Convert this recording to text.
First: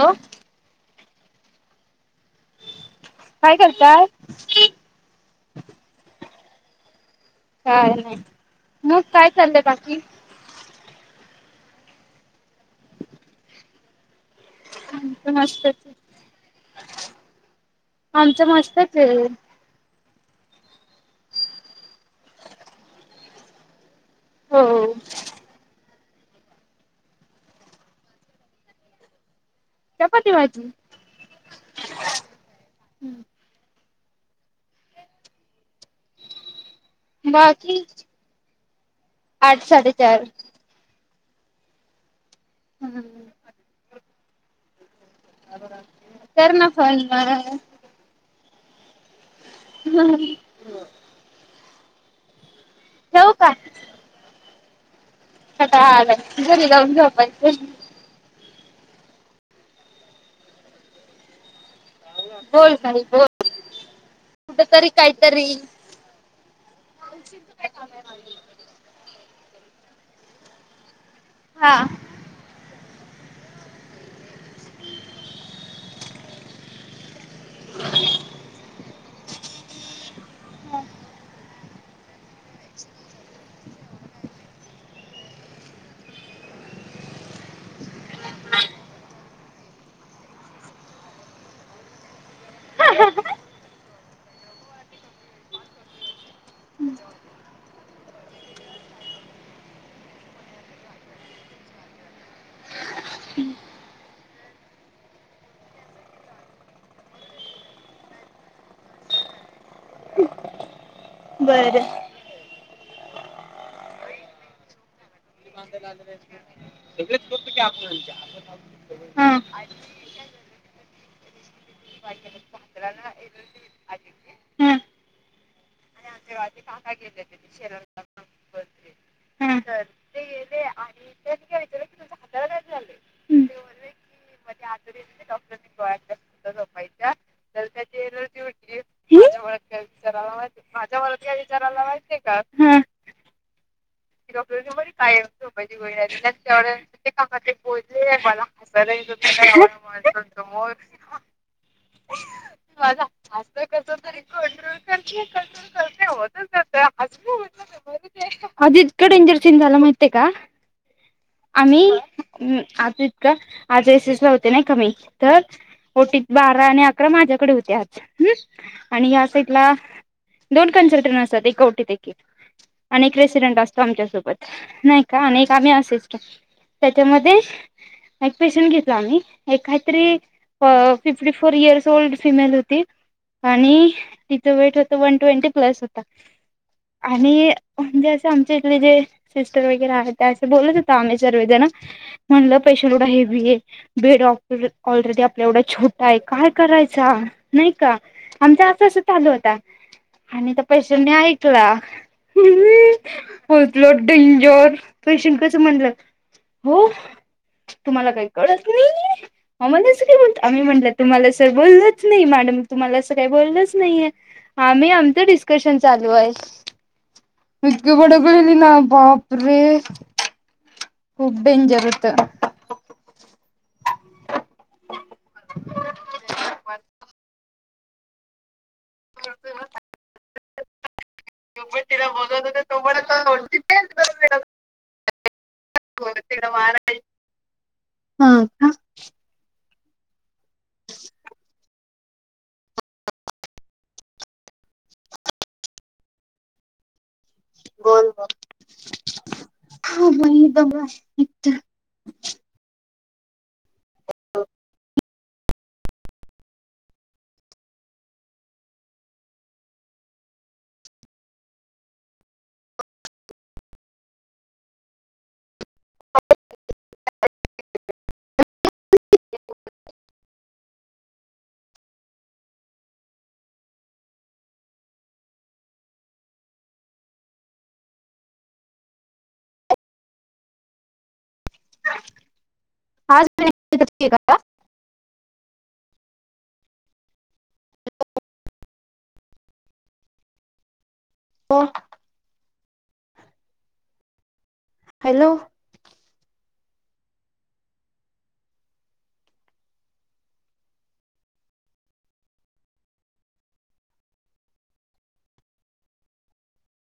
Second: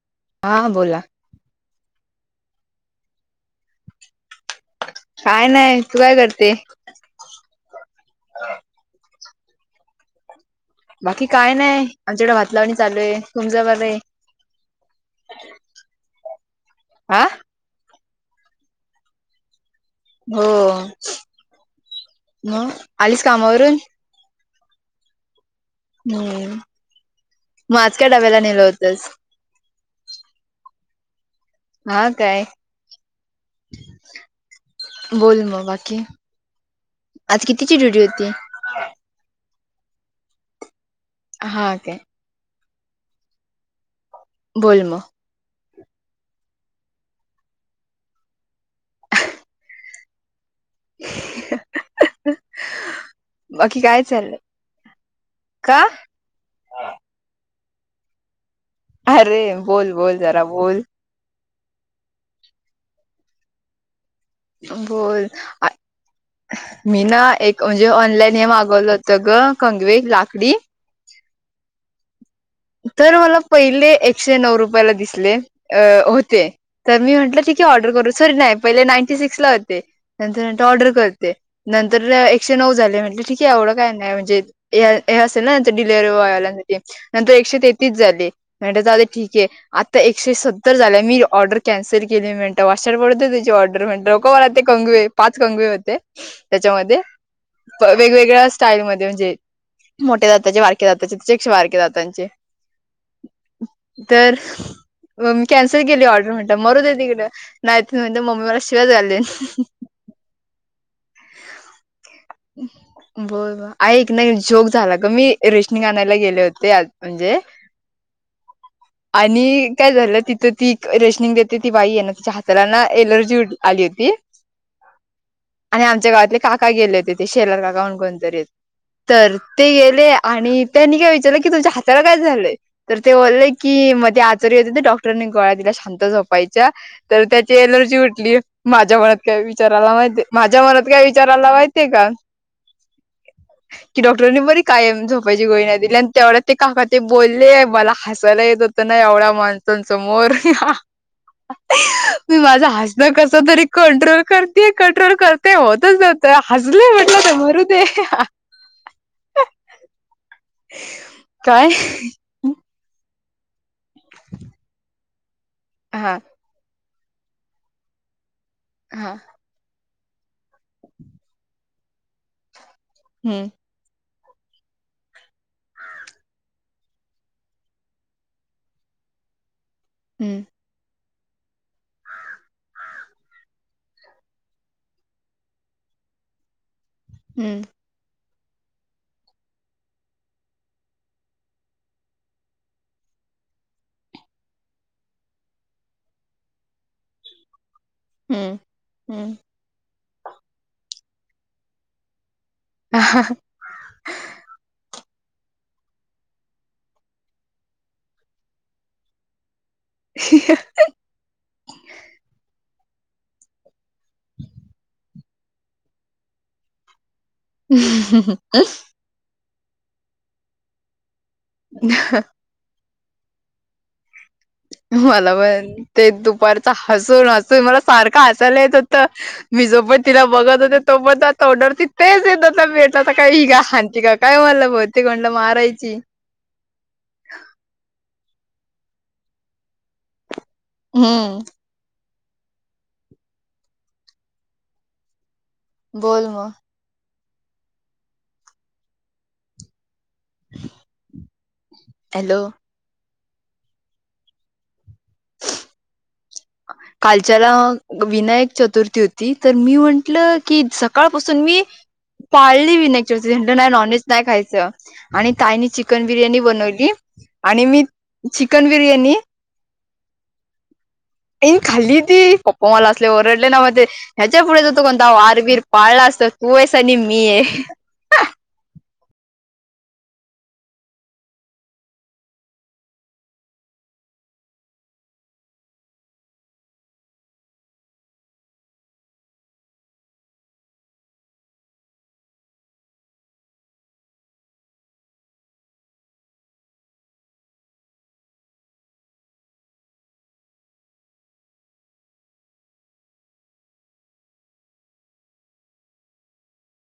हो. हां बोला. काय करताय? काय नाही. तू काय करते? काय नाही. मग काय चाललंय बाकी? बाकी काय नाही. आमच्याकडे भात लावणी चालू आहे. तुमच बर आहे. आमच मस्तच. हा आमचं मस्तच आहे. हो, मग आलीच कामावरून? हो. हम्, मग आज काय डब्याला नेलं होतंस? चपती, भाजी. हा काय. बोल मग. बाकी. आज कितीची बाकी ड्यूटी होती? आठ, साडे चार. हा काय. हम्. बोल मगं. कर मग फोन बरं. हम. का? बाकी काय चाललंय. का कंटाळा आलाय. गोळी खाऊन झोपायच. अरे बोल बोल. जरा बोल. बोल काय बोल. कुठ तरी बोल. काहीतरी मी ना एक म्हणजे ऑनलाईन हे मागवलं हो त. गं कंगवे लाकडी हा. तर मला पहिले एकशे नऊ रुपयाला दिसले होते. तर मी म्हटले, ठीक आहे. ऑर्डर करू सॉरी नाही पहिले नाईंटी सिक्स ला होते नंतर नंतर ऑर्डर करते. नंतर एकशे नऊ झाले म्हणले ठीक आहे एवढं काय नाही म्हणजे हे असेल ना डिलिव्हरी बॉयवाल्यांसाठी नंतर एकशे तेहतीस झाले. म्हटलं जाऊदे ठीक आहे. आता एकशे सत्तर झालंय मी ऑर्डर कॅन्सल केली मी म्हण वा पडत त्याची ऑर्डर म्हणे लोक मला ते कंगुवे पाच कंगवे होते त्याच्यामध्ये वेगवेगळ्या स्टाईल मध्ये म्हणजे मोठ्या जाताचे वारके जाताचे् वारके जाते. त्यांचे तर म मी कॅन्सल केली ऑर्डर म्हणत मरत आहे तिकडे नाहीत म्हणते मम्मी मला शिवाय झाले बरं ब ब ऐक नाही जोक झाला ग मी रोशमी गानायला गेले होते आ म्हणजे हा आणि काय झालं तिथं ती रेशनिंग देते ती बाई आहे ना तिच्या हाताला ना एलर्जी उ आली होती? हा आणि आमच्या गावातले काका गेले होते ते शेलार काका म्हण कोणतरी होत तर हा ते गेले आणि त्यांनी काय विचारलं की तुमच्या हाताारला काय झालंय तर ते बोललेय की मध्ये ते आचोरी होते ते डॉ क्टरांनी गळ्या दिल्या शांत झोपायच्या तर त्याची एलर्जी उठली माझ्या मनात काय विचाराला माहिित माझ्या मनात काय विचारायला माहिितय का की डॉक्टरांनी बरी कायम झोपायची गोळी नाही दिली आणि तेवढ्या ते काका ते बोलले मला हसलं येत हो. नाही एवढ्या माणसां समोर मी माझा ह कस तरी कंट्रोल करते. ्रोल करते होतच ज हजल म्हटलं ते मरुद आजतकं डेंजर चेंज झाला माह आहे का काय आम्ही आज आज एस एस ला होते नाही कमी तर हा ओटीत बारा आणि अकरा माझ्याकडे होते आ ह् हा आणि इथला दोन कन्सल्ट्रं असत एकवटी देील हम्म प्रेसिडेंट असतो आमच्यासोबत नाही का आणि आम्ही अस त्याच्यामध्ये एक पेशन घेतला आम्ही एक काहीतरी, hmm fifty four years old female होती. आणि तिचं वेट होत वन ट्वेंटी प्लस होत आणि हम्म म्हणजे असे आमच्या इथले जे सिस्टर वगैरे ते असे बोलत होत आम्ही सर्वेजण. म्हणलं पैशं कुठांय हेवी हे. बे डऑक्टर ऑलरेडी आपल्या एवढा छोटा आहे काय करायचा. नाही का हम्म आमचं असं असं चालू हम्म. होता आणि त पैशांनी ऐकला ह होतलं डेंजर पेशंट कस म्हटलं हो तुम्हाला काही कळत नाही आम्ही म्हणलं? तुम्हाला अस बोलोच नाही मॅडम तुम्हाला असं काही बोलोंच नाही आहे. आम्ही आमचं डिस्कशन चालू आहे. इतकं बडबडली ना बापरे! खूप डेंजर होत मला पण ते दुपारच हसून हसून मला सारख हसायला येत होत. मी जो पण तिला बघत होते तो पर्यत ओठावरती तेच येत होत काय ही हानती का काय मला बहुतेक मारायची [unintelligible] हा का हम्म बोल म- बोल म [unintelligible] हॅलो कालच्याला विनायक चतुर्थी होती तर मी म्हंटलं की सकाळपासून मी पाळली मी विनायक चतुर्थीला नाही नॉनव्हेज नाही खायचं? आणि ताईनी चिकन बिर्याणी बनवली आणि मी चिकन बिर्याणी [inaudible] ए खाली ती पप्पा मला असले ओरडले नाव ते ह्याच्या पुढेच हो तो कोणता वार बीर पाळला तर तू आहेस आणि मी आहे. आज [unintelligible] कोण? हॅलो!